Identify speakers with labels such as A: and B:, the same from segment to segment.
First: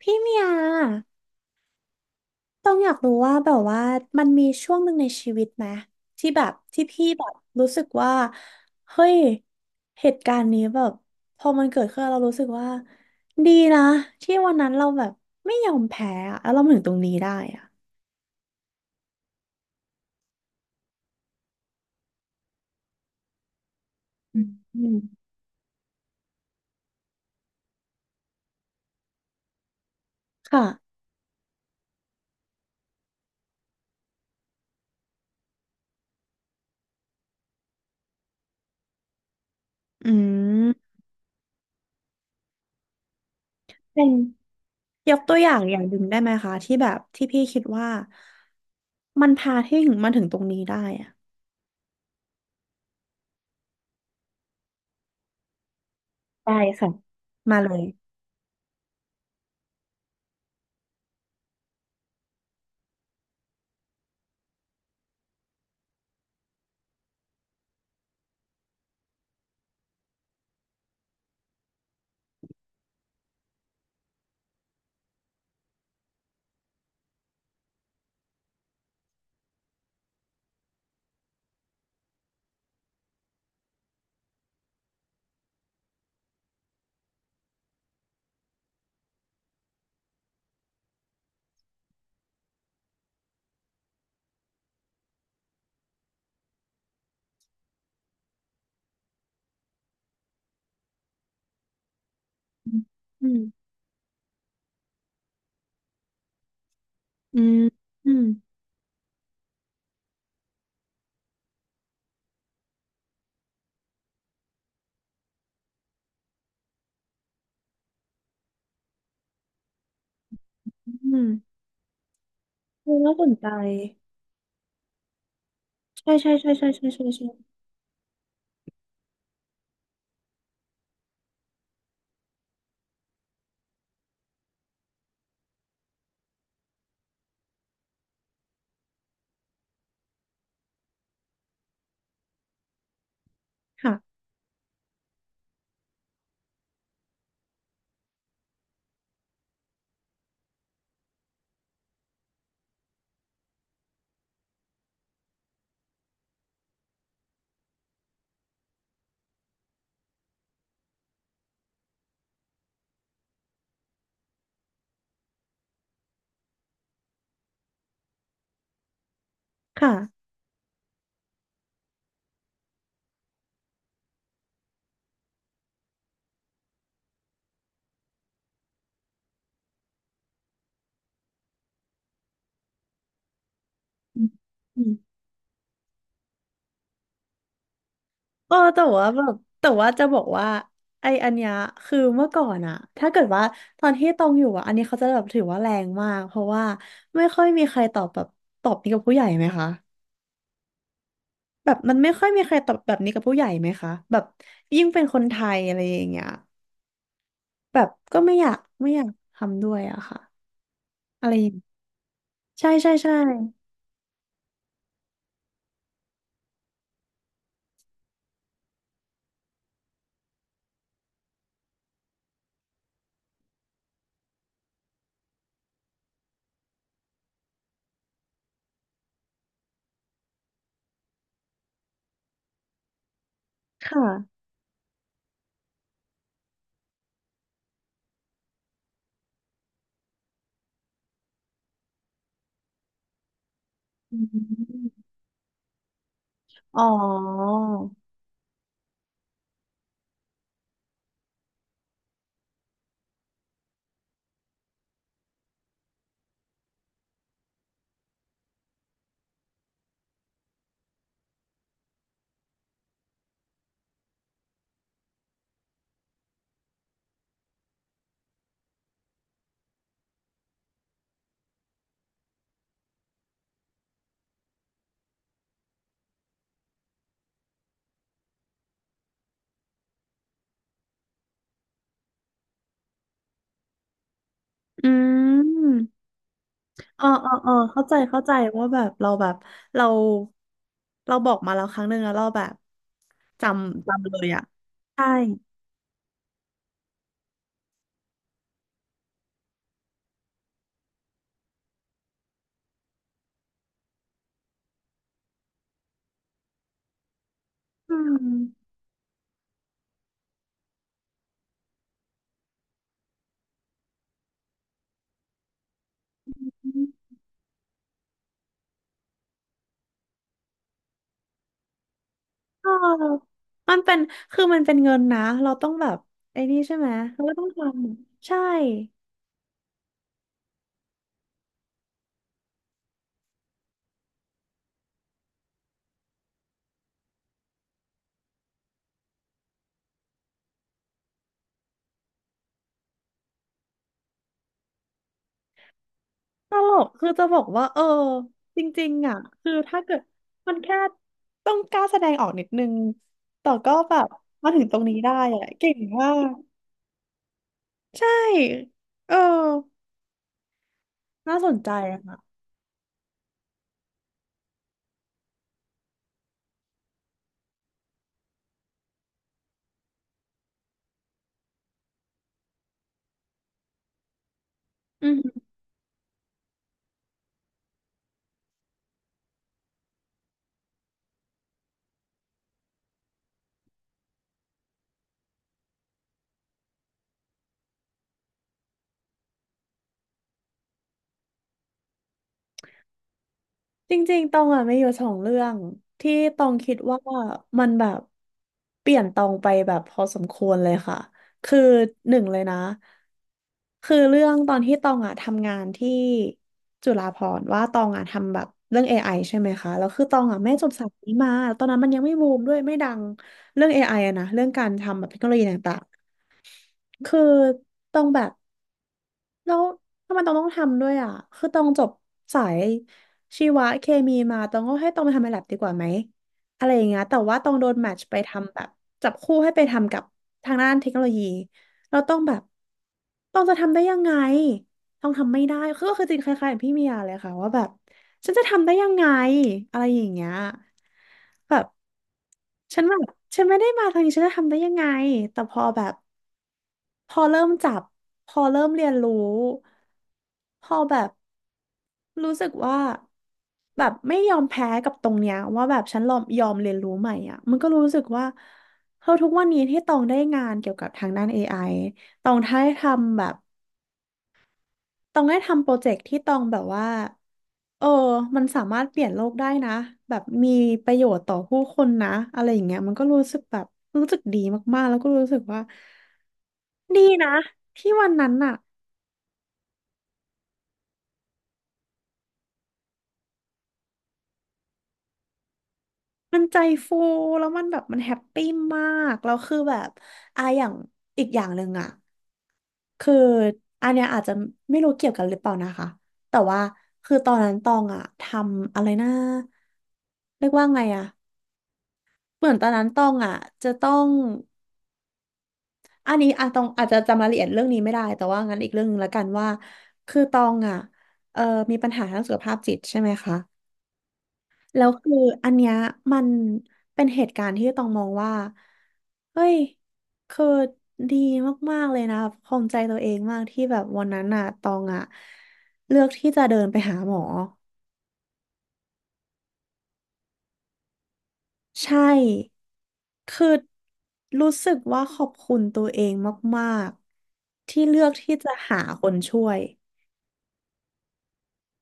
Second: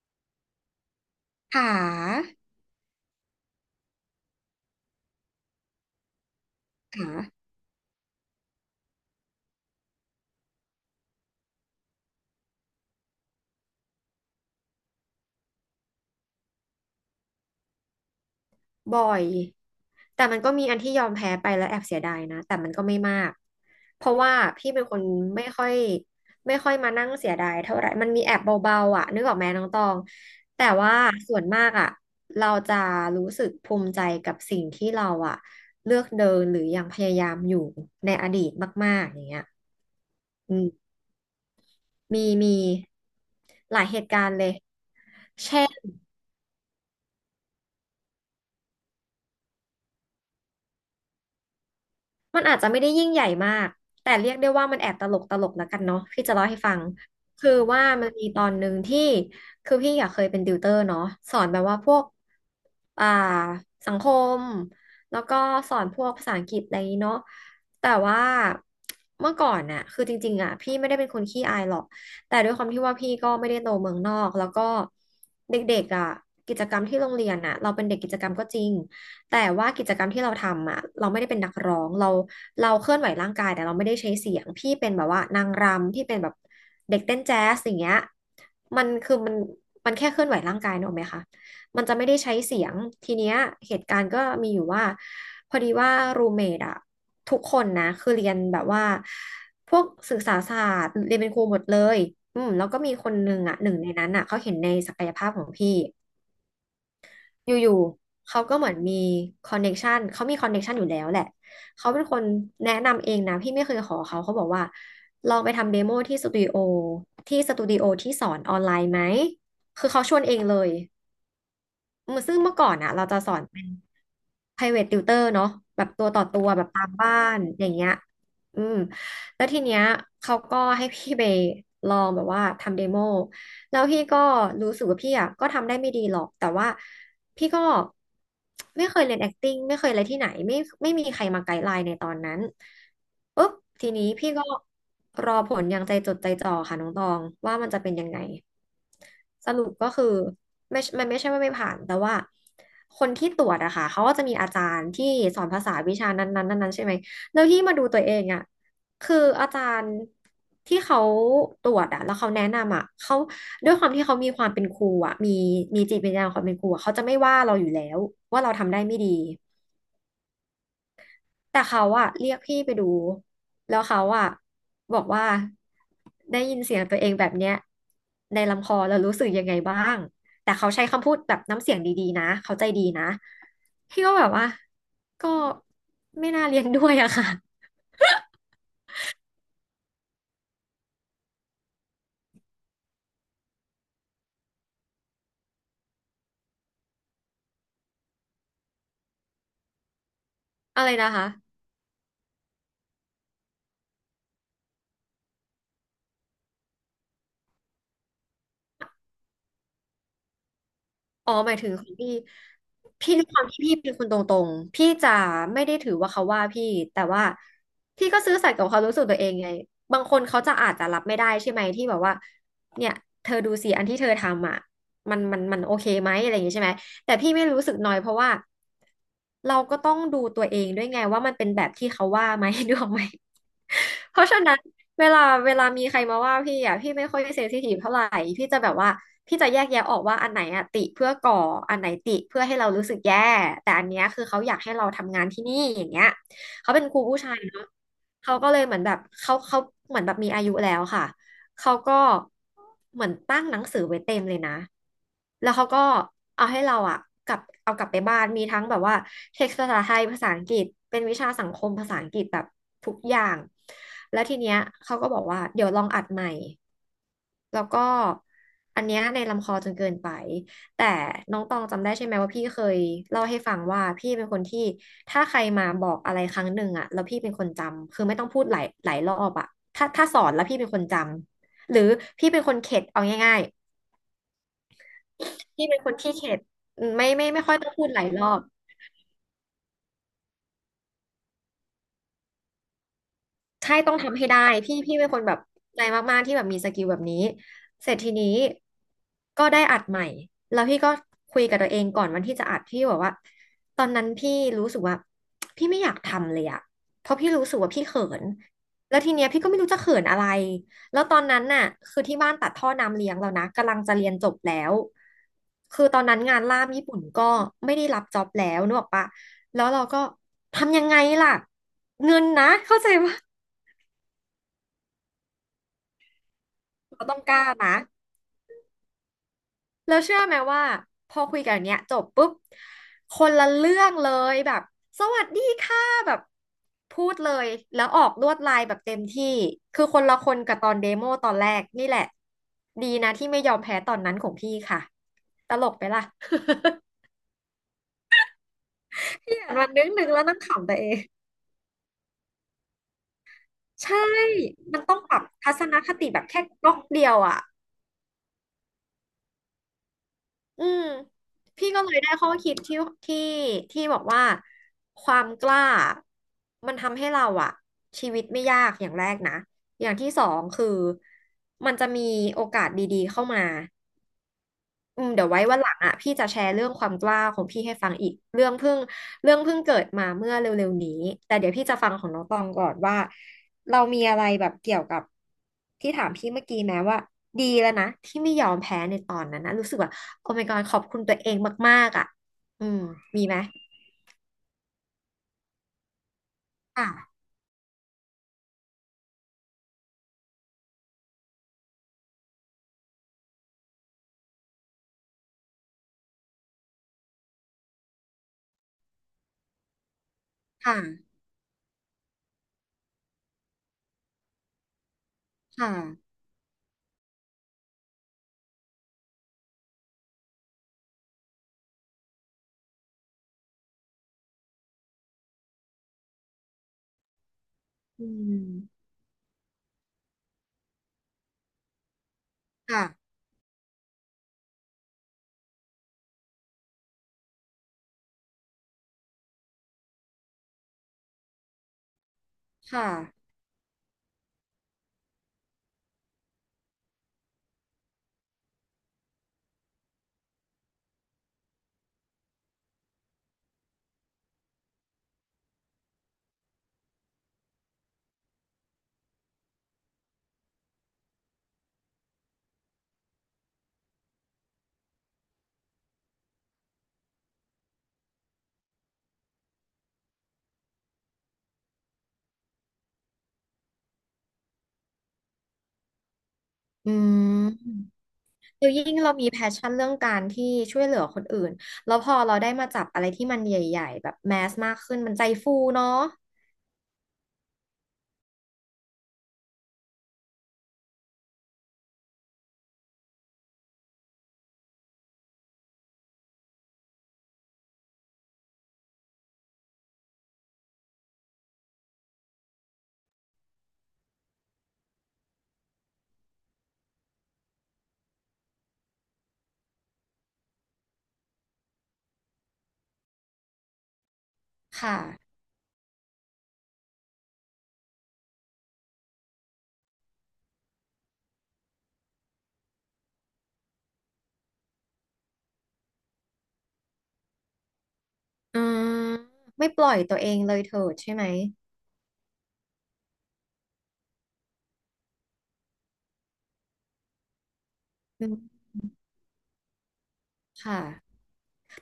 A: พี่เมีย
B: ขา
A: ต้องอยากรู้ว่าแบบว่ามันมีช่วงหนึ่งในชีวิตไหมที่แบบที่พี่แบ
B: ขา
A: บรู้สึกว่าเฮ้ยเหตุการณ์นี้แบบพอมันเกิดขึ้นแล้วเรารู้สึกว่าดีนะที่วันนั้นเราแบบไม่ยอมแพ้อะแล้วเรามาถึงตรงนี้ได้อะ
B: บ่อยแต่มันก็มีอันที่ยอมแพ้ไปแล้วแอบเสียดายนะแต่มันก็ไม่มากเพราะว่า
A: อืม
B: พี่
A: อื
B: เป็นค
A: ม
B: นไม่ค่อยไม่ค่อยมานั่งเสียดายเท่าไหร่มันมีแอบเบาๆอ่ะนึกออกไหมน้องตองแต่
A: ค่ะ
B: ว่าส่วนมากอ่ะเราจะรู้สึกภูมิใจกับสิ่งที่เราอ่ะเลือกเดินหรือยังพยายามอยู่ในอดีตมากๆอย่างเงี้ย
A: อื
B: อืม
A: ม
B: มีหลายเห
A: เป็
B: ตุ
A: น
B: การณ์เลย
A: ยกตัวอย่า
B: เช่
A: งอย่าง
B: น
A: หนึ่งได้ไหมคะที่แบบที่พี่คิดว่ามันพาที่ถึงมาถึงตรงนี้ได้อะ
B: มันอาจจะไม่ได้ยิ่งใหญ่มากแต่เรียกได้ว่ามันแอบตลกตลกแล้วกันเนาะพี่จะเล่า
A: ได้
B: ให้ฟัง
A: ค่ะ
B: คือ
A: มาเลย
B: ว่ามันมีตอนหนึ่งที่คือพี่อยากเคยเป็นติวเตอร์เนาะสอนแบบว่าพวกอ่าสังคมแล้วก็สอนพวกภาษาอังกฤษอะไรอย่างนี้เนาะแต่ว่าเมื่อก่อนน่ะคือจริงๆอ่ะพี่ไม่ได้เป็นคนขี้อายหรอกแต่ด้วยความที่ว่าพี่ก็ไม่ได้โตเมืองนอกแล้วก็เด็กๆอ่ะกิจกรรมที่โรงเรียนอ่ะเราเป็นเด็กกิจกรรมก็จริง แต่ว่ากิจกรรมที่เราทำอ่ะเราไม่ได้เป็นนักร้องเราเคลื่อนไหวร่างกายแต่เราไม่ได้ใช้เสียงพี่เป็นแบบว่านางรำพี่เป็นแบบเด็กเต้นแจ๊สอย่างเงี้ยมันคือมันมันแค่เคลื่อนไหวร่างกายนึกออกไหมคะมันจะไม่ได้ใช้เสียงทีเนี้ยเหตุการณ์ก็มีอยู่ว่าพอดีว่ารูเมดอะทุกคนนะคือเรียนแบบว่าพวกศึกษาศาสตร์เรียนเป็นครูหมดเลยอืมแล้ว
A: อื
B: ก็
A: ม
B: มีคน
A: อื
B: หนึ่
A: ม
B: งอะหนึ่งในนั้นอะเขาเห็นในศักยภาพของพี่
A: อื
B: อ
A: ม
B: ยู่
A: อืม
B: ๆ เขาก็เหมือนมีคอนเน็กชันเขามีคอนเน็กชันอยู่แล้วแหละ เขาเป็นคนแนะนำเองนะ พี่ไม่เคยขอเขา เขาบอกว่าลองไปทำเดโมที่สตูดิโอที่สอนออนไลน์ไหม คือเขาชวนเองเลย
A: อืม
B: อืมซึ่งเมื่อก่อน
A: เอ
B: อะ
A: อ
B: เรา
A: น่า
B: จะ
A: ส
B: ส
A: น
B: อน
A: ใจ
B: เป็น private tutor เนาะแบบตัว
A: ใช่
B: ต่อ
A: ใช่
B: ตัว
A: ใช่
B: แบ
A: ใช่
B: บตา
A: ใช่
B: ม
A: ใช่
B: บ้า
A: ใช่
B: นอย่างเงี้ยอืม แล้วทีเนี้ยเขาก็ให้พี่ไปลองแบบว่าทำเดโมแล้วพี่ก็รู้สึกว่าพี่อ่ะก็ทำได้ไม่ดีหรอก แต่ว่า พี่ก็ไม่เคยเรียน acting ไม่เคยอะไรที่ไหนไม่มีใครมาไกด์ไลน์ในตอนนั้นปุ๊บที
A: ค่ะ
B: นี้พี่ก็รอผลอย่างใจจดใจจ่อค่ะน้องตองว่ามันจะเป็นยังไงสรุปก็คือไม่มันไม่ใช่ว่าไม่ผ่านแต่ว่าคนที่ตรวจอะค่ะเขาก็จะมีอาจารย์ที่สอนภาษาวิชานั้นๆนั้นๆใช่ไหมแล้วที่มาดูตัวเองอะคืออาจารย์ที่เขาตรวจอะแล้วเขาแนะนำอะเขา ด้วยความที่เขามีความเป็นครูอะมีจิตวิญญาณความเป็นครูอะเขาจะไม่ว่าเราอยู่แล้วว่าเราทำได้ไม่ดี
A: ค่ะ
B: แต่เขาอะเรียกพี่ไปดูแล้วเขาอะบอกว่าได้ยินเสียงตัวเองแบบเนี้ยในลำคอแล้วรู้สึกยังไงบ้างแต่เขาใช้คำพูดแบบน้ำเสียงดีๆนะเขาใจดีนะพี่ก็
A: อื
B: แบ
A: ม
B: บว่า
A: อืม
B: ก็ไม่น่าเรียนด้วยอะค่ะ
A: เออแต่ว่าแบบแต่ว่าจะบอกว่าไออันเนี้ยคือเมื่อก่อนอะถ้าเกิดว่าตอนที่ตองอยู่อะอันนี้เขาจะแบบถือว่าแรงมากเพราะว่าไม่ค่อยมีใครตอบแบบตอบนี้กับผู้ใหญ่ไหมคะ
B: อะไรนะคะ
A: แบบมันไม่ค่อยมีใครตอบแบบนี้กับผู้ใหญ่ไหมคะแบบยิ่งเป็นคนไทยอะไรอย่างเงี้ยแบบก็ไม่อยากไม่อยากทำด้วยอะค่ะอะ
B: อ๋
A: ไร
B: อ
A: อ
B: ห
A: ย่าง
B: มายถึงของพี่
A: ใช่ใช่ใช่
B: พี่ด้วยความที่พี่เป็นคนตรงๆพี่จะไม่ได้ถือว่าเขาว่าพี่แต่ว่าพี่ก็ซื่อสัตย์กับความรู้สึกตัวเองไงบางคนเขาจะอาจจะรับไม่ได้ใช่ไหมที่แบบว่าเนี่ยเธอดูสิอันที่เธอทำอ่ะมันโอเคไหมอะไรอย่างงี้ใช่ไหมแต่พี่ไม่รู้สึกน้อยเพราะว่าเราก็ต้องดูตัวเองด้วยไงว่ามันเป็นแบบที่เขาว่าไหม นึกออกไหม
A: ค
B: เพราะฉะ
A: ่ะ
B: นั้นเวลาเวลามีใครมาว่าพี่อ่ะพี่ไม่ค่อยเซนซิทีฟเท่าไหร่พี่จะแบบว่าพี่จะแยกแยะออกว่าอันไหนอ่ะติเพื่อก่ออันไหนติเพื่อให้เรารู้สึกแย่แต่อันเนี้ย
A: อื
B: คือเขาอยากให้เรา
A: ม
B: ทำงานที่นี่อย่างเงี้ยเขา
A: อ๋อ
B: เป็นครูผู้ชายเนาะเขาก็เลยเหมือนแบบเขาเหมือนแบบมีอายุแล้วค่ะ เขาก็เหมือนตั้งหนังสือไว้เต็มเลยนะแล้วเขาก็เอาให้เราอะกลับเอากลับไปบ้านมีทั้งแบบว่าเท็กซ์ภาษาไทยภาษาอังกฤษเป็นวิชาสังคมภาษาอังกฤษแบบทุกอย่างแล้วทีเนี้ยเขาก็บอกว่าเดี๋ยวลองอัดใหม่แล้วก็อันเนี้ยในลำคอจนเกินไปแต่น้องตองจำได้ใช่ไหมว่าพี่เคยเล่าให้ฟังว่าพี่เป็นคนที่ถ้าใครมาบอกอะไรครั้งหนึ่งอะแล้วพี่เป็นคนจำคือไม่ต้องพูดหลายรอบอะถ้าสอนแล้วพี่เป็นคนจำ หรือพี่เป็นคนเข็ดเอาง่าย
A: อื
B: ๆ พี่เป็น
A: ม
B: คนขี้เข็ด
A: เออ
B: ไม่
A: เอ
B: ไม่
A: อ
B: ไม่
A: เออ
B: ค่อยต้อง
A: เข้า
B: พูด
A: ใจ
B: หลายร
A: เข้าใจ
B: อบ
A: ว่าแบบเราแบบเราเราบอกมาแล้วครั้งหนึ่งแล้วเราแบบจ
B: ใช่
A: ำ
B: ต้อง
A: จำเล
B: ทำให้
A: ย
B: ได้
A: อ่ะ
B: พี่
A: ใช่
B: เป็นคนแบบใจมากๆที่แบบมีสกิลแบบนี้เสร็จทีนี้ก็ได้อัดใหม่แล้วพี่ก็คุยกับตัวเองก่อนวันที่จะอัดพี่บอกว่าตอนนั้นพี่รู้สึกว่าพี่ไม่อยากทำเลยอะเพราะพี่รู้สึกว่าพี่
A: อื
B: เขิน
A: ม
B: แล้วทีเนี้ยพี่ก็ไม่รู้จะเขินอะไรแล้วตอนนั้นน่ะคือที่บ้านตัดท่อน้ำเลี้ยงแล้วนะกำลังจะเรียนจบแล้วคือตอนนั้นงานล่ามญี่ปุ่นก็ไม่ได้รับจ็อบแล้วนึกออกปะแล้วเราก็ทำยังไงล่ะเงินนะ
A: เออ
B: เข้าใจปะ
A: มันเป็นคือมันเป็นเงินนะ เราต้องแบบไอ้นี่ใช่ไหม
B: เราต้อง
A: เราก็
B: ก
A: ต้
B: ล้า
A: องท
B: นะ
A: ำใช่
B: แล้วเชื่อไหมว่าพอคุยกันเนี้ยจบปุ๊บคนละเรื่องเลยแบบสวัสดีค่ะแบบพูดเลยแล้วออกลวดลายแบบเต็มที่คือคนละคนกับตอนเดโมตอนแรกนี่แหละดีนะที่ไม่ยอมแพ้ตอนนั้นของพี่ค่ะตลกไปล่ะ
A: ตลกคือจะบอกว่าเออจริงๆอ่ะ
B: พี่
A: คื
B: อ่า
A: อ
B: นวัน
A: ถ้า
B: นึง
A: เกิด
B: นึงแล้วนั่ง
A: มัน
B: ขำ
A: แค่
B: ตัวเอง
A: ต้องกล้าแสดงออกนิดนึงแต่ก็แบ
B: ใช่
A: บมาถึงตร
B: มั
A: ง
B: น
A: นี้
B: ต้องป
A: ได้
B: รับ
A: อ่ะ
B: ทัศ
A: เก่
B: น
A: ง
B: คติ
A: มา
B: แบบ
A: ก
B: แค่ก๊อกเดียวอ่ะ
A: ใช่เออ
B: อืม
A: น่าสน
B: พี่
A: ใจ
B: ก็เลย
A: อะ
B: ได้
A: ค่ะ
B: ข้อคิดที่ที่บอกว่าความกล้ามันทำให้เราอะชีวิตไม่ยากอย่างแรกนะอย่างที่สองคือมันจะมีโอกาสดีๆเข้ามา อืมเดี๋ยวไว้วันหลังอ่ะพี่จะแชร์เรื่องความกล้าของพี่ให้ฟังอีกเรื่องเพิ่งเรื่องเพิ่งเกิดมาเมื่อเร็วๆนี้แต่เดี๋ยวพี่จะฟังของน้องตองก่อนว่าเรามีอะไรแบบเกี่ยวกับที่ถามพี่เมื่อกี้แม้ว่าดีแล้วนะที่ไม่ยอมแพ้ในตอนนั้นนะรู้สึกว่าโอ้ my god ขอบคุณตัวเองมากๆอ่ะอืมมีไหม
A: จริงๆตองอ่ะไม่อยู่สองเรื่องที่ตองคิดว่า
B: ค่ะ
A: มันแบบเปลี่ยนตองไปแบบพอสมควรเลยค่ะคือหนึ่งเลยนะคือเรื่องตอนที่ตองอ่ะทำงานที่จุฬาภรณ์ว่าตองอ่ะทำแบบเรื่อง AI ใช่ไหมคะแล้วคือตองอ่ะไม่จบ
B: ค่ะ
A: สายนี้มาตอนนั้นมันยังไม่บูมด้วยไม่ดังเรื่อง AI อไออะนะเรื่องการทำแบบเทคโนโลยี
B: ค
A: ต่าง
B: ่ะ
A: ๆคือตองแบบ แล้วทำไมต้องทำด้วยอ่ะคือต้องจบสายชีวะเคมีมาต้องก็ให้ต้องไปทำในแลบดีกว่าไหมอะไรอย่างเงี้ยแต่ว่าต้องโดนแมท
B: อื
A: ช์ไปทำแบบ
B: ม
A: จับคู่ให้ไปทำกับทางด้านเทคโนโลยีเราต้องแบบ
B: ค่ะ
A: ต้องจะทำได้ยังไงต้องทำไม่ได้คือก็คือจริงคล้ายๆกับพี่เมียเลยค่ะว่าแบบฉันจะทำได้ยังไงอะไรอย่างเงี้ยแบบฉัน
B: ค่ะ
A: แบบฉันไม่ได้มาทางนี้ฉันจะทำได้ยังไงแต่พอแบบ พอเริ่มจับ พอเริ่มเรียนรู้ พอแบบรู้สึกว่าแบบไม่ยอมแพ้กับตรงเนี้ยว่าแบบฉันยอมเรียนรู้ใหม่อ่ะมันก็รู้สึกว่าเฮ้ยทุกวันนี้ที่ตองได้งานเกี่ยวกับทางด้าน AI ตองได้ทำแบบตองได้ทำโปรเจกต์ที่ตองแบบว่าเออ มันสามารถเปลี่ยนโลกได้นะแบบมีประโยชน์ต่อผู้คนนะอะไรอย่างเงี้ยมันก็รู้สึกแบบรู้สึกดีมากๆแล้วก็รู้สึกว่า
B: อื
A: ดี
B: ม
A: นะที่วันนั้นน่ะ
B: คือยิ่งเรามีแพชชั่นเรื่องการที่ช่วยเหลือคนอื่นแล้วพอเราได้มาจับอะไรที่มันใหญ่ๆแบบแมสมากขึ้นมันใจฟูเนาะ
A: มันใจฟูแล้วมันแบบมันแฮปปี้มากแล้วคือแบบอ่ะอย่างอีกอย่างหนึ่งอ่ะคืออันเนี้ยอาจจะไม่รู้เกี่ยวกันหรือเปล่านะคะแต่ว่าคือตอนนั้นตองอ่ะทำอะไรนะเรียกว่าไงอ่ะเหมือนตอนนั้นตองอ่ะจะต้องอันนี้อ่ะตองอาจจะจำรายละเอียดเรื่องนี้ไม่ได้แต่ว่างั้นอีกเรื่องหนึงละกันว่าคือตองอ่ะเออมีปัญหาทางสุขภาพจิตใช่ไหมคะ
B: ค
A: แล้วคือ
B: ่ะ
A: อันเนี้ยมันเป็นเหตุการณ์ที่ต้องมองว่าเฮ้ยคือดีมากๆเลยนะภูมิใจตัวเองมากที่แบบวันนั้นน่ะตองอ่ะเลือกที่จะเดินไปหาหมอ
B: อืมไม่ปล่อยตัวเองเลยเถิดใช่ไหม
A: ใช่คือรู้สึกว่าขอบคุณตัวเองมากๆที่เลือก
B: อื
A: ที่จะ
B: ม
A: หาคนช่วย
B: ค่ะ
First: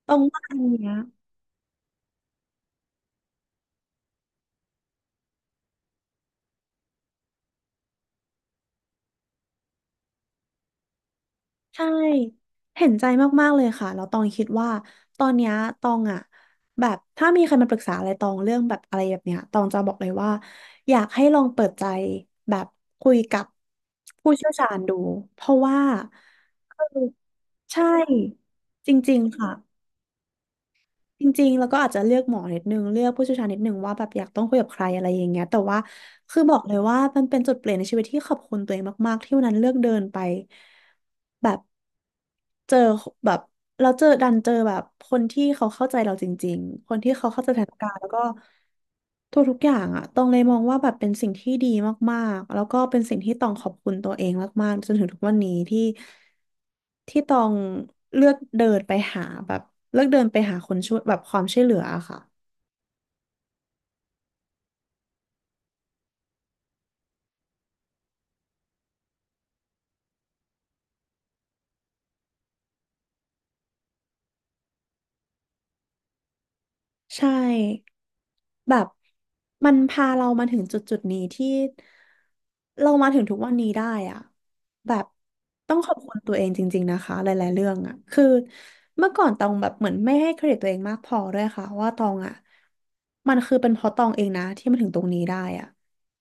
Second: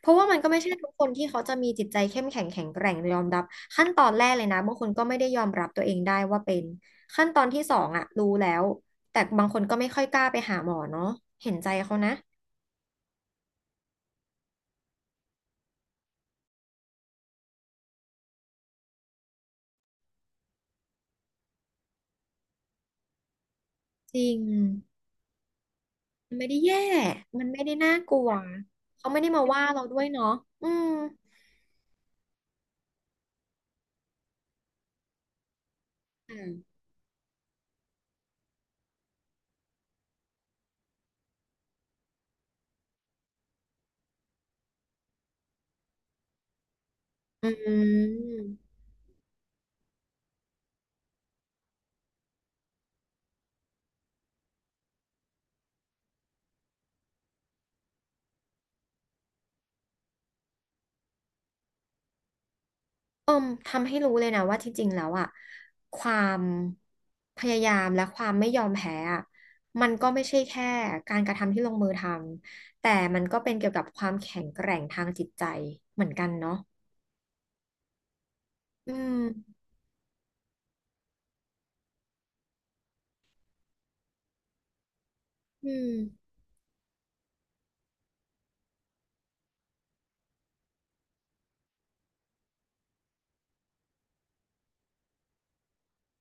B: เพ
A: ตร
B: ราะ
A: ง
B: ว่ามัน
A: ว่า
B: ก็
A: อั
B: ไม่
A: น
B: ใช่
A: เนี้
B: ทุ
A: ย
B: กคนที่เขาจะมีจิตใจเข้มแข็งแข็งแกร่งยอมรับขั้นตอนแรกเลยนะบางคนก็ไม่ได้ยอมรับตัวเองได้ว่าเป็นขั้นตอนที่สองอะรู้แล้วแต่บางคนก็ไม่ค่อยกล้าไปหาหมอเนาะเห็นใจ
A: ใช่
B: เขานะ
A: เห็นใจมากๆเลยค่ะแล้วตองคิดว่าตอนเนี้ยตองอะแบบถ้ามีใครมาปรึกษาอะไรตองเรื่องแบบอะไรแบบเนี้ยตองจะบอกเลยว่าอยากให้ลองเปิดใจแบบคุยกับ
B: จริ
A: ผู้
B: ง
A: เชี่ยวชาญดูเพราะว่า
B: มันไม่ได้แย่
A: คือ
B: มันไม่ได้
A: ใช่
B: น่ากลัว
A: จ
B: เขา
A: ริ
B: ไม่
A: ง
B: ได้
A: ๆ
B: มา
A: ค่ะ
B: ว่าเราด้วยเนาะอืม
A: จริงๆแล้วก็อาจจะเลือกหมอนิดนึงเลือกผู้เชี่ยวชาญนิดนึงว่าแบบอยากต้องคุยกับใครอะไรอย่างเงี้ยแต่ว่า
B: อื
A: คือ
B: ม
A: บอกเลยว่ามันเป็นจุดเปลี่ยนในชีวิตที่ขอบคุณตัวเองมากๆที่วันนั้นเลือกเดินไปแบบเจอแบบเราเจอดันเจอแบบคนที่เขาเข้าใจเราจริงๆคนที่เขาเข้า
B: อื
A: ใจสถานการณ์แล้วก็
B: ม
A: ทุกๆอย่างอะต้องเลยมองว่าแบบเป็นสิ่งที่ดีมากๆแล้วก็เป็นสิ่งที่ต้องขอบคุณตัวเองมากๆจนถึงทุกวันนี้ที่ ที่ตองเลือกเดินไปหาแบบเลือกเดินไปหาคนช่วยแบบความช่วยเหลืออะค่ะ
B: เอิ่มทำให้รู้เลยนะว่าที่จริงแล้วอะความพยายามและความไม่ยอมแพ้อะมันก็ไม่ใช่แค่การกระทำที่ลงมือทำ แต่มันก็เป็นเกี่ยวกับความแข็งแกร่งทางจิตใจเหมือนกันเนาะ
A: ใช่แบบ
B: อืม
A: มันพาเรามาถึงจุดจุดนี้ที่เรามาถึงทุกวันนี้ได้อะแบบ
B: อื
A: ต้อง
B: ม
A: ขอบคุณตัวเองจริงๆนะคะหลายๆเรื่องอะคือเมื่อก่อนตองแบบเหมือนไม่ให้เครดิตตัวเองมากพอด้วยค่ะว่าตองอะมันคือเป็นเพราะตองเองนะที่มาถึงตรงนี้ได้อะ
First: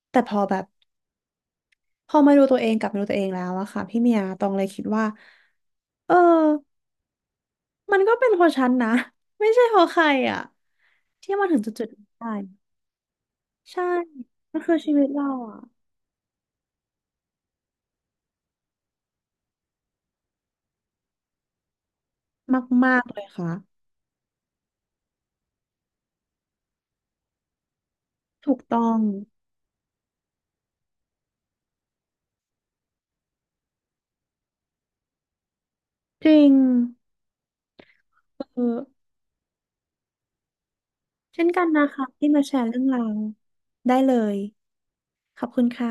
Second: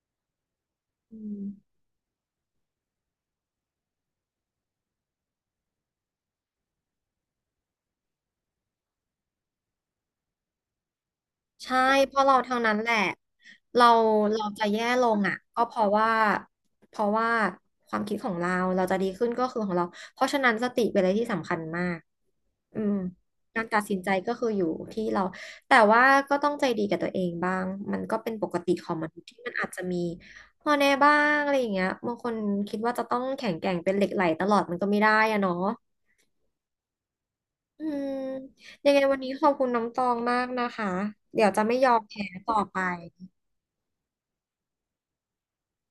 A: แต่พอแบบ
B: อืม
A: พอมาดูตัวเองกลับมาดูตัวเองแล้วอะค่ะพี่เมียตองเลยคิดว่า เออ มันก็เป็นเพราะฉันนะไม่ใช่เพราะใครอ่ะที่มาถึง
B: ใช่
A: จุดๆนี้
B: เพราะ
A: ได้
B: เราเท่านั้นแหละ
A: ใช่
B: เราเรา
A: มัน
B: จะ
A: คือ
B: แย่
A: ชีวิ
B: ล
A: ต
B: ง
A: เรา
B: อ่ะ
A: อ่ะ
B: ก็เพราะว่าเพราะว่าความคิดของเราเราจะดีขึ้นก็คือของเราเพราะฉะนั้นสติเป็นอะไรที่สำคัญมากอื
A: มา
B: ม
A: กๆเลยค่ะ
B: การตัดสินใจก็คืออยู่ที่เราแต่ว่าก็ต้องใจดีกับตัวเองบ้างมันก็เป็นป
A: ถู
B: ก
A: ก
B: ติ
A: ต้
B: ข
A: อ
B: อง
A: ง
B: มนุษย์ที่มันอาจจะมีข้อแน่บ้างอะไรอย่างเงี้ยบางคนคิดว่าจะต้องแข็งแกร่งเป็นเหล็กไหลตลอดมันก็ไม่ได้อะเนาะ
A: จริง
B: อืม
A: เออ
B: ยังไงวันนี้ขอบคุณน้องตองมากนะคะ
A: เช่
B: เดี๋
A: น
B: ยว
A: กั
B: จะ
A: น
B: ไม่
A: นะ
B: ยอม
A: คะ
B: แพ้
A: ที่มาแช
B: ต่อ
A: ร์
B: ไป
A: เรื่องราวได้เลยขอบคุณค่ะ